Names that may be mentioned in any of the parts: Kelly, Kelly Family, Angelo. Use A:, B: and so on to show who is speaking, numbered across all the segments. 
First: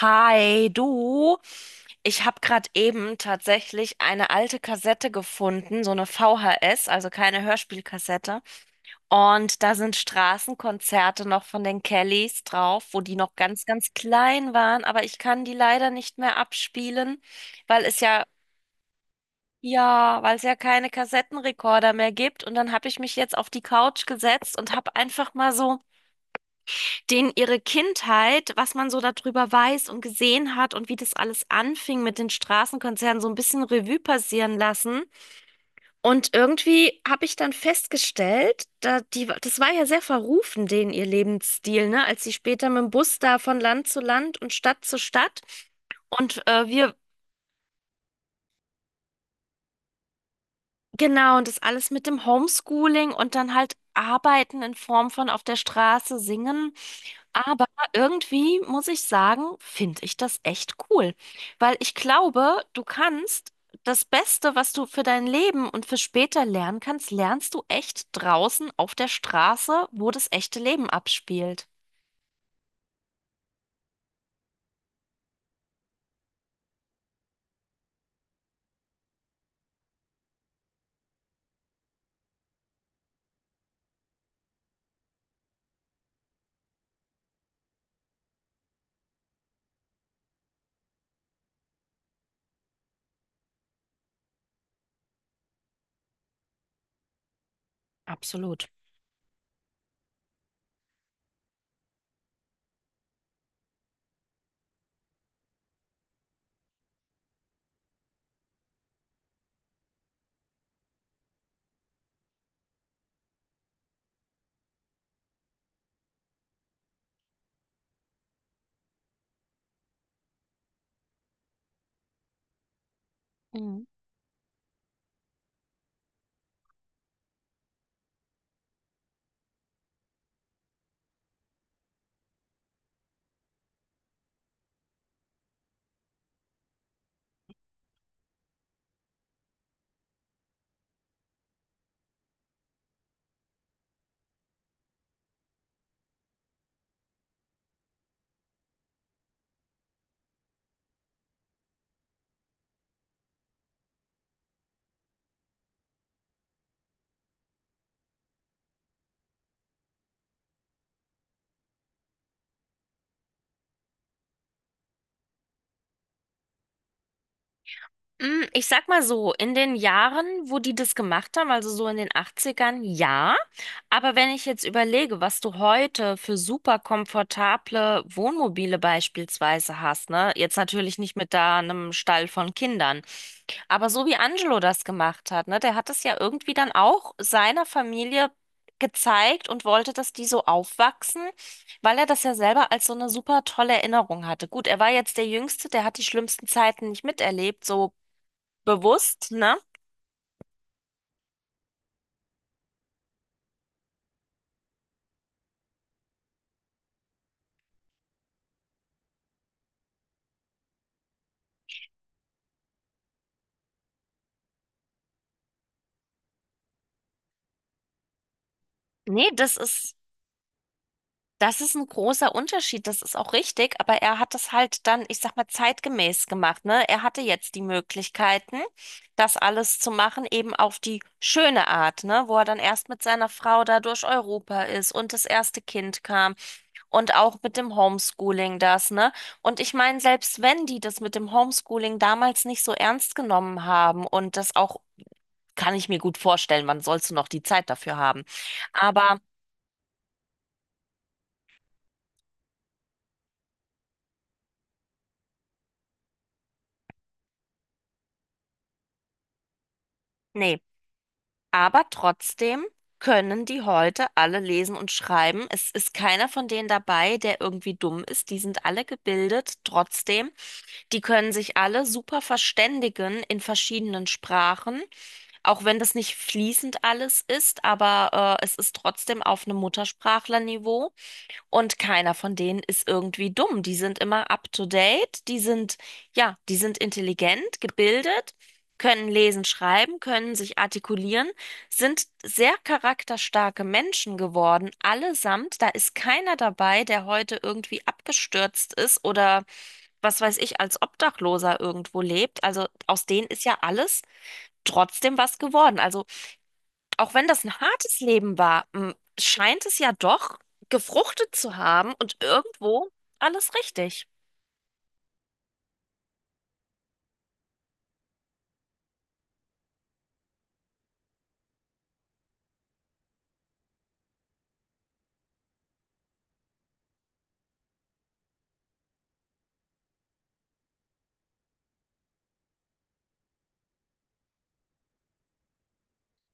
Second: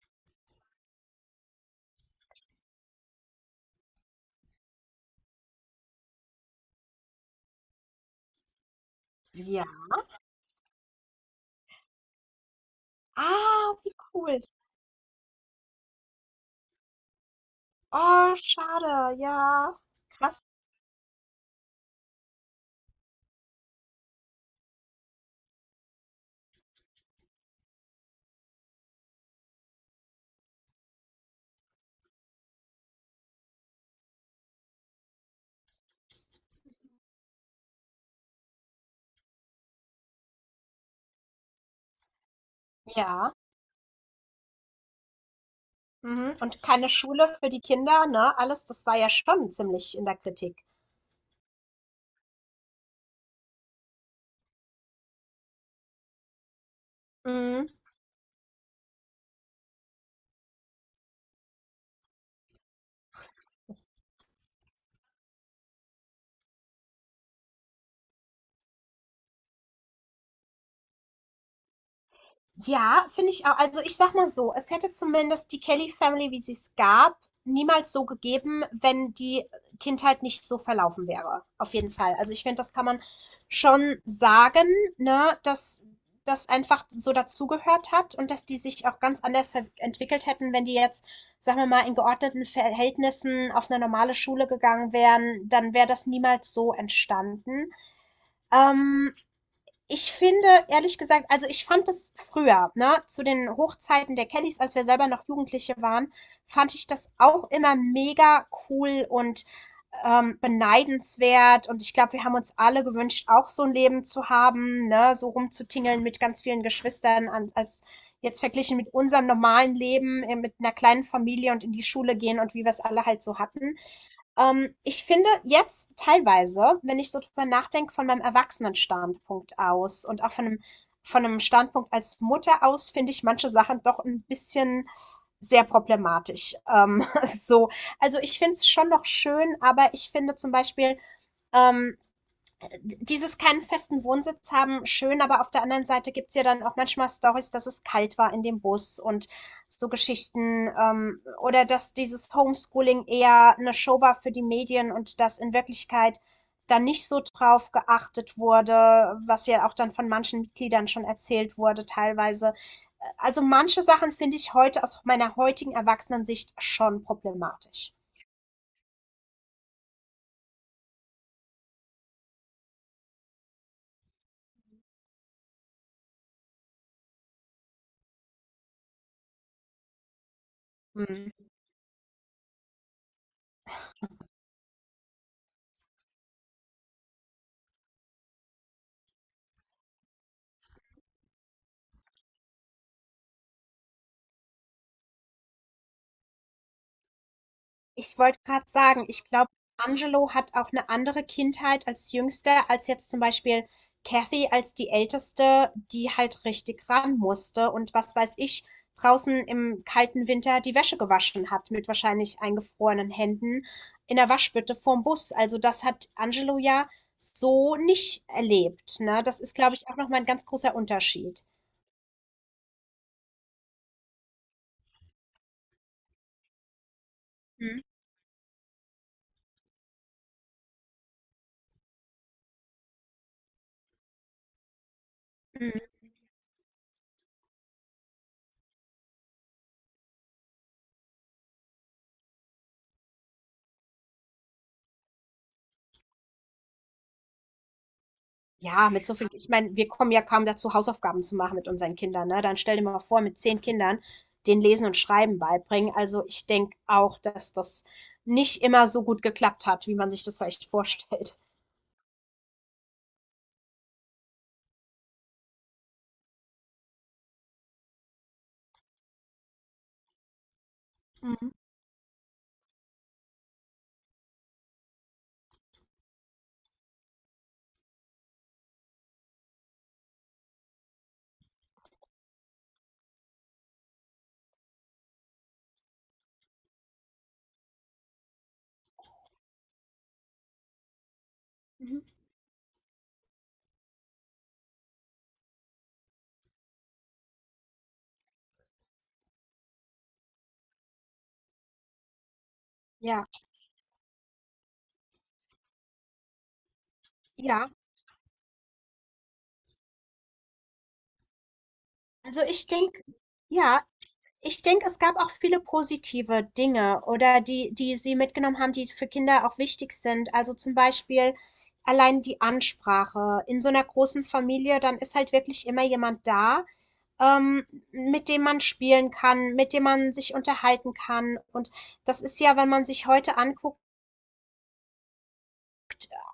A: Hi, du. Ich habe gerade eben tatsächlich eine alte Kassette gefunden, so eine VHS, also keine Hörspielkassette. Und
B: Ja.
A: da sind Straßenkonzerte noch von den Kellys drauf, wo die noch ganz,
B: Ah,
A: ganz
B: wie cool.
A: klein waren. Aber ich kann die leider nicht mehr abspielen, weil es ja,
B: Oh, schade. Ja.
A: ja, weil es
B: Krass.
A: ja keine Kassettenrekorder mehr gibt. Und dann habe ich mich jetzt auf die Couch gesetzt und habe einfach mal so denen ihre Kindheit, was man so darüber weiß und gesehen hat und wie das alles anfing mit den Straßenkonzernen, so ein bisschen Revue passieren lassen. Und irgendwie habe ich dann festgestellt, das war ja sehr verrufen, denen ihr Lebensstil, ne? Als sie später mit dem Bus
B: Ja.
A: da von Land zu Land und Stadt zu Stadt
B: Mhm.
A: und
B: Und
A: äh,
B: keine
A: wir,
B: Schule für die Kinder, ne? Alles, das war ja schon ziemlich in der Kritik.
A: genau, und das alles mit dem Homeschooling und dann halt Arbeiten in Form von auf der Straße singen. Aber
B: Mhm.
A: irgendwie muss ich sagen, finde ich das echt cool, weil ich glaube, du kannst das Beste, was du für dein Leben und für später lernen kannst, lernst du echt draußen auf der Straße, wo das echte Leben abspielt.
B: Ja, finde ich auch. Also ich sag mal so, es hätte zumindest die Kelly Family, wie sie es gab, niemals so gegeben, wenn die Kindheit nicht so verlaufen wäre. Auf jeden Fall. Also ich finde, das kann man schon sagen, ne, dass das einfach so dazugehört hat und dass die sich auch ganz anders entwickelt hätten, wenn die jetzt, sagen wir mal, in geordneten Verhältnissen auf eine normale Schule gegangen wären, dann wäre das niemals so entstanden.
A: Absolut.
B: Ähm, Ich finde, ehrlich gesagt also, ich fand das früher, ne, zu den Hochzeiten der Kellys, als wir selber noch Jugendliche waren, fand ich das auch immer mega cool und, beneidenswert. Und ich glaube, wir haben uns alle gewünscht, auch so ein Leben zu haben, ne, so rumzutingeln mit ganz vielen Geschwistern an als jetzt verglichen mit unserem normalen Leben, mit einer kleinen Familie und in die Schule gehen und wie wir's alle halt so hatten.
A: Mhm.
B: Ich finde jetzt teilweise, wenn ich so drüber nachdenke, von meinem Erwachsenenstandpunkt aus und auch von einem Standpunkt als Mutter aus, finde ich manche Sachen doch ein bisschen sehr problematisch. So, also ich finde es schon noch schön, aber ich finde zum Beispiel, ähm, dieses keinen festen Wohnsitz haben, schön, aber auf der anderen Seite gibt's ja dann auch manchmal Stories, dass es kalt war in dem Bus und so Geschichten oder dass dieses Homeschooling eher eine Show war für die Medien und dass in Wirklichkeit da nicht so drauf geachtet wurde, was ja auch dann von manchen Mitgliedern schon erzählt wurde teilweise. Also manche Sachen finde ich heute aus meiner heutigen Erwachsenensicht schon problematisch.
A: Ich sag mal so, in den Jahren, wo die das gemacht haben, also so in den Achtzigern, ja. Aber wenn ich jetzt überlege, was du heute für super komfortable Wohnmobile beispielsweise hast, ne? Jetzt natürlich nicht mit
B: Mhm.
A: da einem Stall von Kindern, aber so wie Angelo das gemacht hat, ne? Der hat es ja irgendwie dann auch seiner Familie gezeigt und wollte, dass die so aufwachsen, weil er das ja selber als so eine super tolle Erinnerung hatte. Gut, er war jetzt der Jüngste, der hat die schlimmsten Zeiten nicht miterlebt, so
B: Ich wollte gerade sagen, ich
A: bewusst,
B: glaube,
A: ne?
B: Angelo hat auch eine andere Kindheit als Jüngster, als jetzt zum Beispiel Kathy als die Älteste, die halt richtig ran musste und was weiß ich, draußen im kalten Winter die Wäsche gewaschen hat mit wahrscheinlich eingefrorenen Händen in der Waschbütte vorm Bus. Also das hat Angelo ja so nicht erlebt, ne?
A: Nee,
B: Das ist, glaube ich, auch nochmal ein ganz großer Unterschied.
A: das ist ein großer Unterschied, das ist auch richtig, aber er hat das halt dann, ich sag mal, zeitgemäß gemacht, ne? Er hatte jetzt die
B: Mhm.
A: Möglichkeiten, das alles zu machen, eben auf die schöne Art, ne? Wo er dann erst mit seiner Frau da durch Europa ist und das erste Kind kam. Und auch mit dem Homeschooling das, ne? Und ich meine, selbst wenn die das mit dem Homeschooling damals nicht so ernst genommen haben und das auch, kann ich mir gut vorstellen, wann sollst du noch die Zeit dafür haben?
B: Ja, mit so
A: Aber
B: viel, ich meine, wir kommen ja kaum dazu, Hausaufgaben zu machen mit unseren Kindern, ne? Dann stell dir mal vor, mit zehn Kindern den Lesen und Schreiben beibringen. Also ich denke auch, dass das nicht immer so gut geklappt hat, wie man sich das
A: Nee,
B: vielleicht vorstellt.
A: aber trotzdem können die heute alle lesen und schreiben. Es ist keiner von denen dabei, der irgendwie dumm ist. Die sind alle gebildet, trotzdem. Die können
B: Mhm.
A: sich alle super verständigen in verschiedenen Sprachen, auch wenn das nicht fließend alles ist, aber es ist trotzdem auf einem Muttersprachlerniveau. Und keiner von denen ist irgendwie dumm. Die sind immer up to date. Ja, die sind intelligent, gebildet, können lesen, schreiben, können sich artikulieren,
B: Mhm.
A: sind sehr charakterstarke Menschen geworden, allesamt. Da ist keiner dabei, der heute irgendwie abgestürzt ist oder was weiß ich, als Obdachloser irgendwo lebt. Also aus denen
B: Ja,
A: ist ja alles trotzdem was geworden. Also auch wenn das ein
B: ja.
A: hartes Leben war, scheint es ja doch gefruchtet zu haben und
B: Also ich
A: irgendwo
B: denke,
A: alles
B: ja,
A: richtig.
B: Ich denke, es gab auch viele positive Dinge oder die, die sie mitgenommen haben, die für Kinder auch wichtig sind. Also zum Beispiel allein die Ansprache. In so einer großen Familie, dann ist halt wirklich immer jemand da, ähm, mit dem man spielen kann, mit dem man sich unterhalten kann. Und das ist ja, wenn man sich heute anguckt,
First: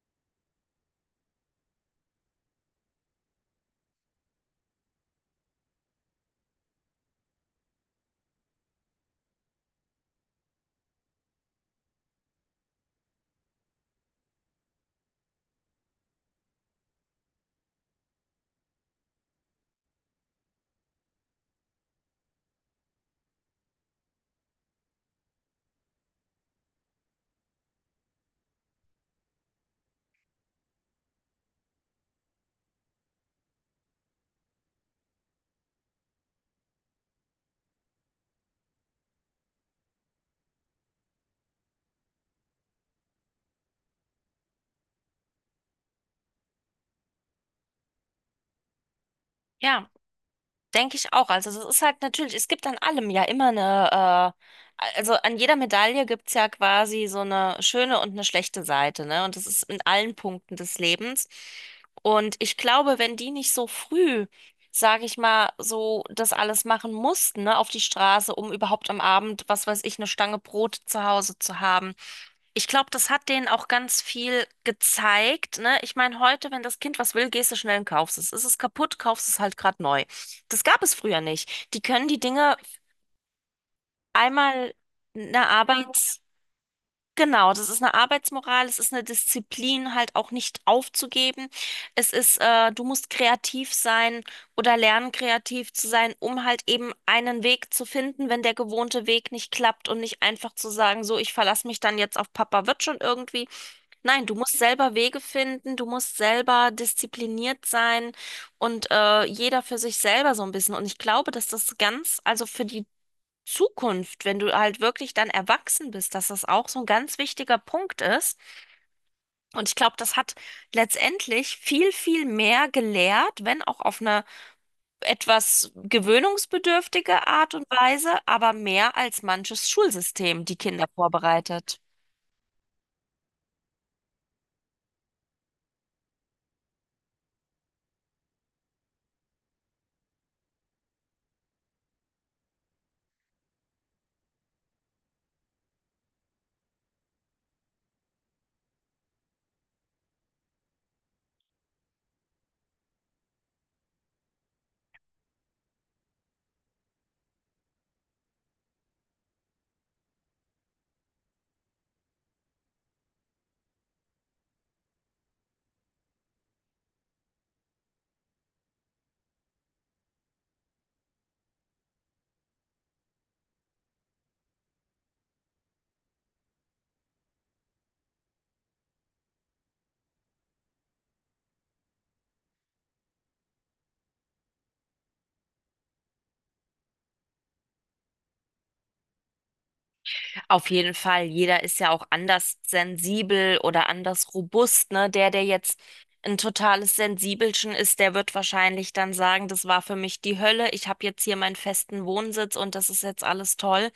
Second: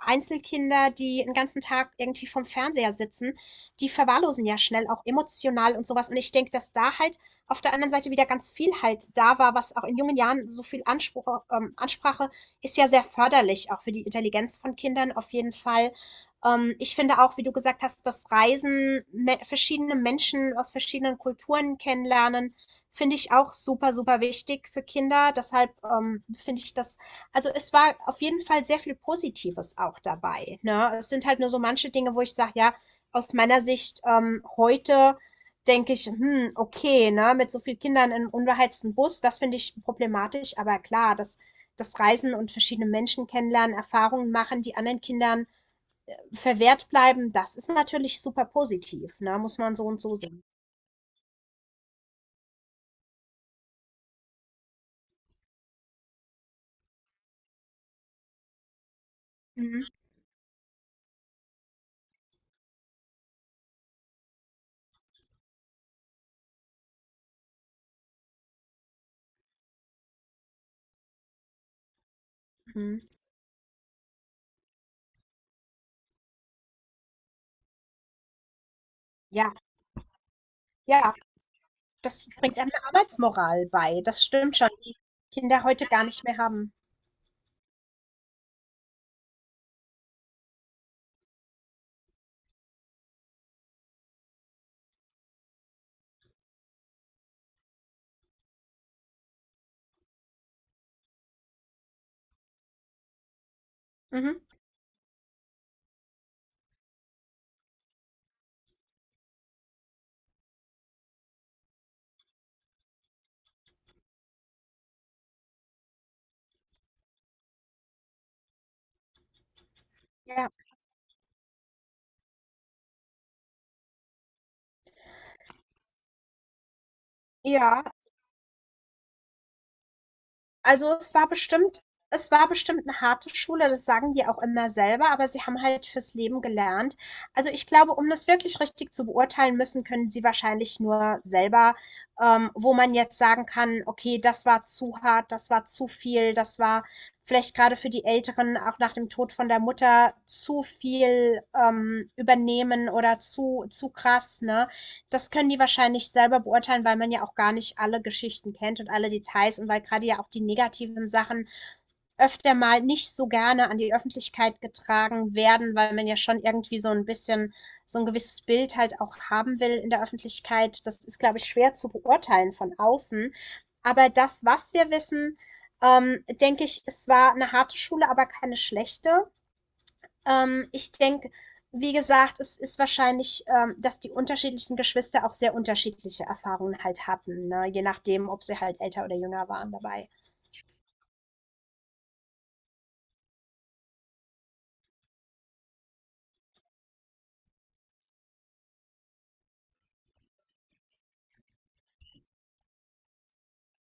B: Einzelkinder, die den ganzen Tag irgendwie vorm Fernseher sitzen, die verwahrlosen ja schnell auch emotional und sowas. Und ich denke, dass da halt auf der anderen Seite wieder ganz viel halt da war, was auch in jungen Jahren so viel Anspruch Ansprache ist ja sehr förderlich, auch für die Intelligenz von Kindern auf jeden Fall. Ich finde auch, wie du gesagt hast, das Reisen, me verschiedene Menschen aus verschiedenen Kulturen kennenlernen, finde ich auch super, super wichtig für Kinder. Deshalb, finde ich das also, es war auf jeden Fall sehr viel Positives auch dabei, ne? Es sind halt nur so manche Dinge, wo ich sage, ja, aus meiner Sicht, heute denke ich: „Hm, okay, ne, mit so vielen Kindern in 'nem unbeheizten Bus, das finde ich problematisch.“ Aber klar, das das Reisen und verschiedene Menschen kennenlernen, Erfahrungen machen, die anderen Kindern verwehrt bleiben, das ist natürlich super positiv, ne? Muss man so
A: Ja,
B: und so sehen.
A: denke ich auch. Also das ist halt natürlich, es gibt an allem ja immer eine, also an jeder Medaille gibt es ja quasi so eine schöne und eine schlechte Seite, ne? Und das ist in
B: Mhm,
A: allen Punkten des Lebens. Und ich glaube, wenn die nicht so früh, sage ich mal, so das alles machen mussten, ne, auf die Straße, um überhaupt am Abend, was weiß ich, eine Stange Brot zu Hause zu haben, ich glaube,
B: mhm.
A: das hat denen auch ganz viel gezeigt, ne? Ich meine, heute, wenn das Kind was will, gehst du schnell und kaufst es. Ist es kaputt, kaufst es
B: Ja,
A: halt gerade neu. Das gab es
B: ja,
A: früher nicht. Die können die
B: das
A: Dinge
B: bringt einem 'ne Arbeitsmoral bei. Das stimmt schon,
A: einmal
B: die
A: eine
B: Kinder heute gar
A: Arbeits...
B: nicht mehr haben.
A: Genau, das ist eine Arbeitsmoral, es ist eine Disziplin, halt auch nicht aufzugeben. Es ist, du musst kreativ sein oder lernen, kreativ zu sein, um halt eben einen Weg zu finden, wenn der gewohnte Weg nicht klappt und nicht einfach zu sagen, so, ich verlasse mich dann jetzt auf Papa, wird schon irgendwie. Nein, du
B: Mhm.
A: musst selber Wege finden, du musst selber diszipliniert sein und jeder für sich selber so ein bisschen. Und ich glaube, dass das ganz, also für die Zukunft, wenn du halt wirklich dann erwachsen bist, dass das auch so ein ganz wichtiger Punkt ist. Und ich glaube, das hat
B: Ja,
A: letztendlich viel, viel mehr gelehrt, wenn auch auf eine etwas gewöhnungsbedürftige Art und
B: ja.
A: Weise, aber mehr als manches Schulsystem die Kinder
B: Also, es war
A: vorbereitet.
B: bestimmt es war bestimmt eine harte Schule, das sagen die auch immer selber, aber sie haben halt fürs Leben gelernt. Also, ich glaube, um das wirklich richtig zu beurteilen müssen, können sie wahrscheinlich nur selber, wo man jetzt sagen kann: „Okay, das war zu hart, das war zu viel, das war vielleicht gerade für die Älteren auch nach dem Tod von der Mutter zu viel, übernehmen oder zu krass“, ne? Das können die wahrscheinlich selber beurteilen, weil man ja auch gar nicht alle Geschichten kennt und alle Details und weil gerade ja auch die negativen Sachen öfter mal nicht so gerne an die Öffentlichkeit getragen werden, weil man ja schon irgendwie so ein bisschen so ein gewisses Bild halt auch haben will in der Öffentlichkeit. Das ist, glaube ich, schwer zu beurteilen von außen. Aber das, was wir wissen, denke ich, es war eine harte Schule, aber keine schlechte. Ich denke, wie gesagt, es ist wahrscheinlich, dass die unterschiedlichen Geschwister auch sehr unterschiedliche Erfahrungen halt hatten, ne? Je nachdem, ob sie halt älter oder jünger waren dabei.
A: Auf jeden Fall, jeder ist ja auch anders sensibel oder anders robust, ne? Der jetzt ein totales Sensibelchen ist, der wird wahrscheinlich dann sagen, das war für mich die Hölle, ich habe jetzt hier meinen festen Wohnsitz und das ist jetzt alles toll.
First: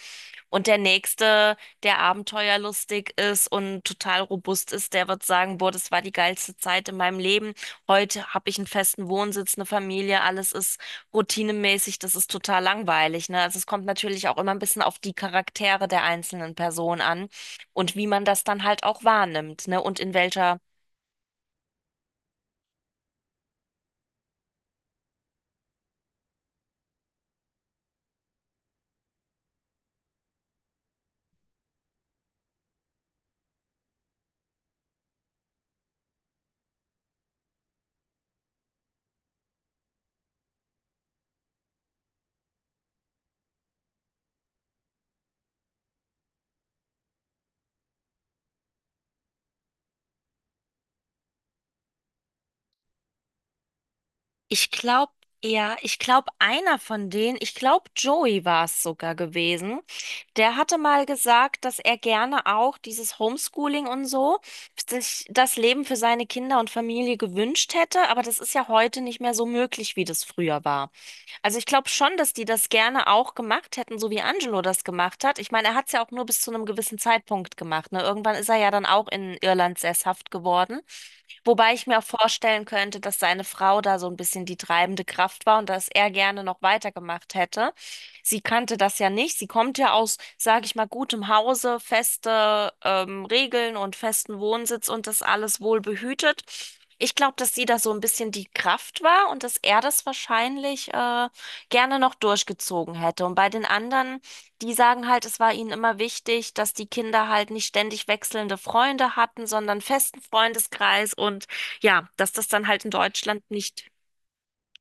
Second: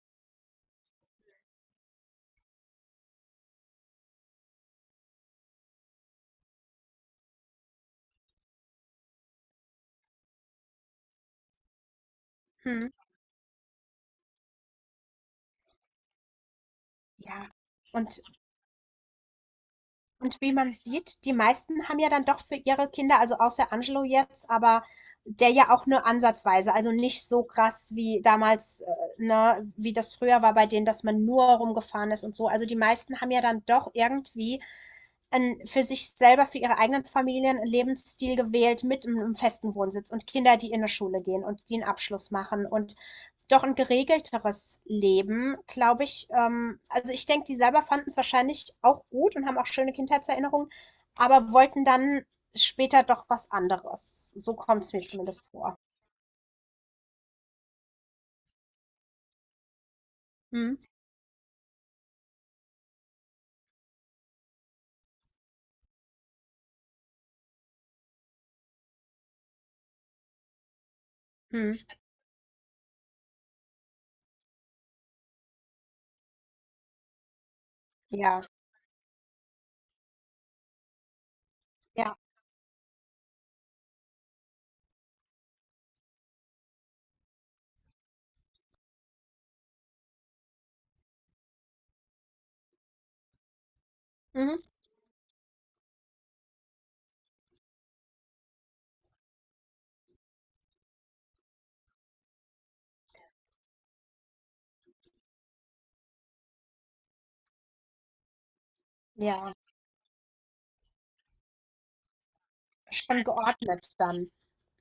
A: Und der Nächste, der abenteuerlustig ist und total robust ist, der wird sagen, boah, das war die geilste Zeit in meinem Leben. Heute habe ich einen festen Wohnsitz, eine Familie, alles ist routinemäßig, das ist total
B: Mhm.
A: langweilig, ne? Also es kommt natürlich auch immer ein bisschen auf die Charaktere der einzelnen Person an
B: Ja.
A: und wie
B: Und
A: man das dann halt auch wahrnimmt, ne?
B: und wie man sieht, die meisten haben ja dann doch für ihre Kinder, also außer Angelo jetzt, aber der ja auch nur ansatzweise, also nicht so krass wie damals, ne, wie das früher war bei denen, dass man nur rumgefahren ist und so. Also die meisten haben ja dann doch irgendwie für sich selber, für ihre eigenen Familien einen Lebensstil gewählt mit einem festen Wohnsitz und Kinder, die in eine Schule gehen und die einen Abschluss machen und doch ein geregelteres Leben, glaube ich, also, ich denke, die selber fanden es wahrscheinlich auch gut und haben auch schöne Kindheitserinnerungen, aber wollten dann später doch was anderes. So
A: Ich
B: kommt es mir
A: glaube,
B: zumindest
A: ja,
B: vor.
A: ich glaube, einer von denen, ich glaube, Joey war es sogar gewesen, der
B: Mhm,
A: hatte mal gesagt, dass er gerne auch dieses Homeschooling und so, sich das Leben für seine Kinder und Familie gewünscht hätte, aber das ist ja heute nicht mehr so möglich, wie das früher war. Also ich
B: mhm,
A: glaube schon, dass die das gerne auch gemacht hätten, so wie Angelo das gemacht hat. Ich meine, er hat es ja auch nur bis zu einem gewissen Zeitpunkt gemacht, ne? Irgendwann
B: ja,
A: ist er ja dann auch in Irland sesshaft geworden. Wobei ich mir auch
B: ja,
A: vorstellen könnte, dass seine Frau da so ein bisschen die treibende Kraft war und dass er gerne noch weitergemacht hätte. Sie kannte das ja nicht. Sie kommt ja aus, sage ich mal, gutem Hause, feste Regeln und festen
B: mhm,
A: Wohnsitz und das alles wohl behütet. Ich glaube, dass sie da so ein bisschen die Kraft war und dass er das wahrscheinlich gerne noch durchgezogen hätte. Und bei den anderen. Die sagen halt, es war ihnen immer wichtig, dass die Kinder halt nicht ständig wechselnde Freunde hatten,
B: ja,
A: sondern festen Freundeskreis und ja, dass das dann halt in
B: schon
A: Deutschland
B: geordnet
A: nicht,
B: dann.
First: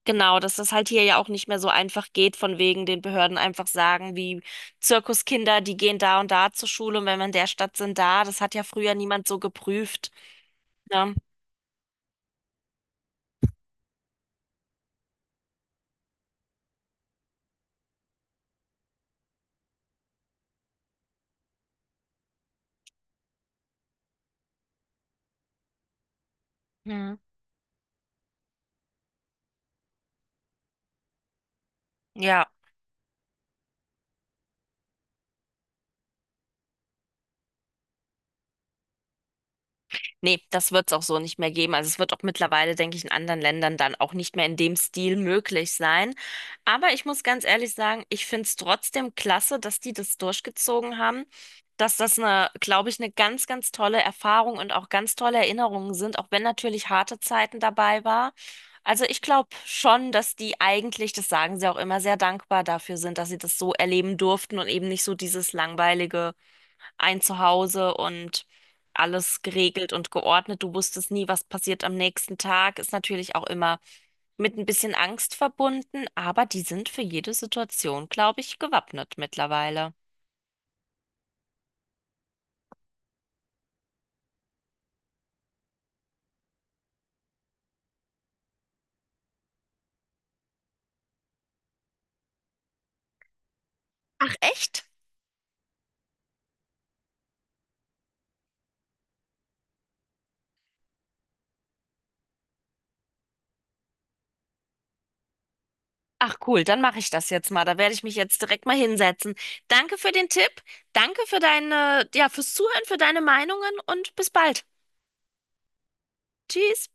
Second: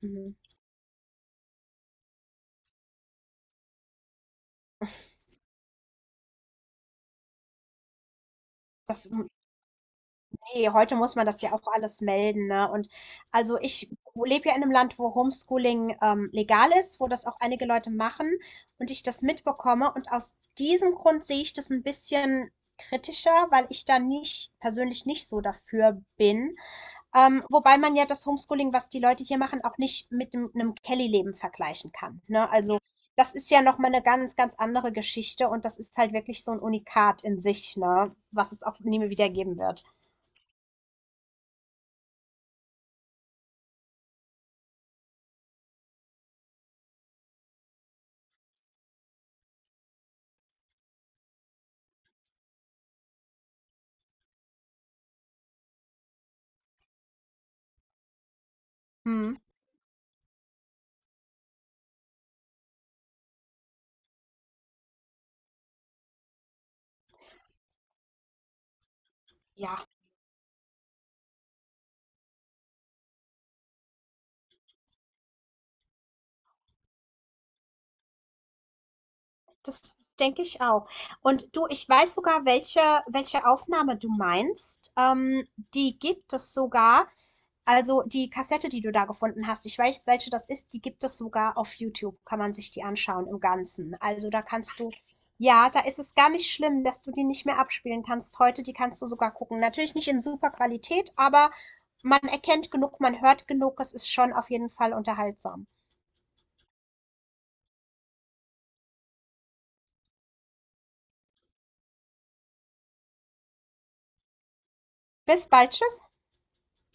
B: Mhm.
A: genau, dass das halt hier ja auch nicht mehr so einfach geht, von wegen den Behörden einfach sagen, wie Zirkuskinder, die gehen da und da zur Schule und wenn wir in der Stadt sind, da. Das hat ja früher
B: Das
A: niemand so geprüft,
B: heute
A: ne?
B: muss man das ja auch alles melden, ne? Und also ich lebe ja in einem Land, wo Homeschooling legal ist, wo das auch einige Leute machen und ich das mitbekomme. Und aus diesem Grund sehe ich das ein bisschen kritischer, weil ich da nicht persönlich nicht so dafür bin.
A: Hm.
B: Wobei man ja das Homeschooling, was die Leute hier machen, auch nicht mit dem, einem Kelly-Leben vergleichen kann,
A: Ja.
B: ne? Also das ist ja nochmal eine ganz, ganz andere Geschichte und das ist halt wirklich so ein Unikat in sich, ne? Was es auch nie mehr wieder geben wird.
A: Nee, das wird es auch so nicht mehr geben. Also es wird auch mittlerweile, denke ich, in anderen Ländern dann auch nicht mehr in dem Stil möglich sein. Aber ich muss ganz ehrlich sagen, ich finde es trotzdem klasse, dass die das durchgezogen haben, dass das eine, glaube ich, eine ganz, ganz tolle Erfahrung und auch ganz tolle Erinnerungen sind, auch wenn natürlich harte Zeiten dabei war. Also ich
B: Hm.
A: glaube schon, dass die eigentlich, das sagen sie auch immer, sehr dankbar dafür sind, dass sie das so erleben durften und eben nicht so dieses langweilige ein Zuhause und alles
B: Ja,
A: geregelt und geordnet. Du wusstest nie, was passiert am nächsten Tag. Ist natürlich auch immer mit ein bisschen Angst verbunden, aber die sind für jede Situation, glaube ich, gewappnet mittlerweile.
B: das denke ich auch. Und du, ich weiß sogar, welche Aufnahme du meinst. Die gibt es sogar. Also die Kassette, die du da gefunden hast, ich weiß, welche das ist, die gibt es sogar auf YouTube. Kann man sich die anschauen im Ganzen. Also
A: Ach
B: da kannst
A: echt?
B: du, ja, da ist es gar nicht schlimm, dass du die nicht mehr abspielen kannst heute. Die kannst du sogar gucken. Natürlich nicht in super Qualität, aber man erkennt genug, man hört genug. Es ist schon auf jeden Fall unterhaltsam.
A: Ach cool, dann mache ich das jetzt mal. Da werde ich mich jetzt direkt mal hinsetzen. Danke für den Tipp, danke für deine, ja, fürs Zuhören, für deine Meinungen und bis bald.
B: Bis bald, tschüss.
A: Tschüss.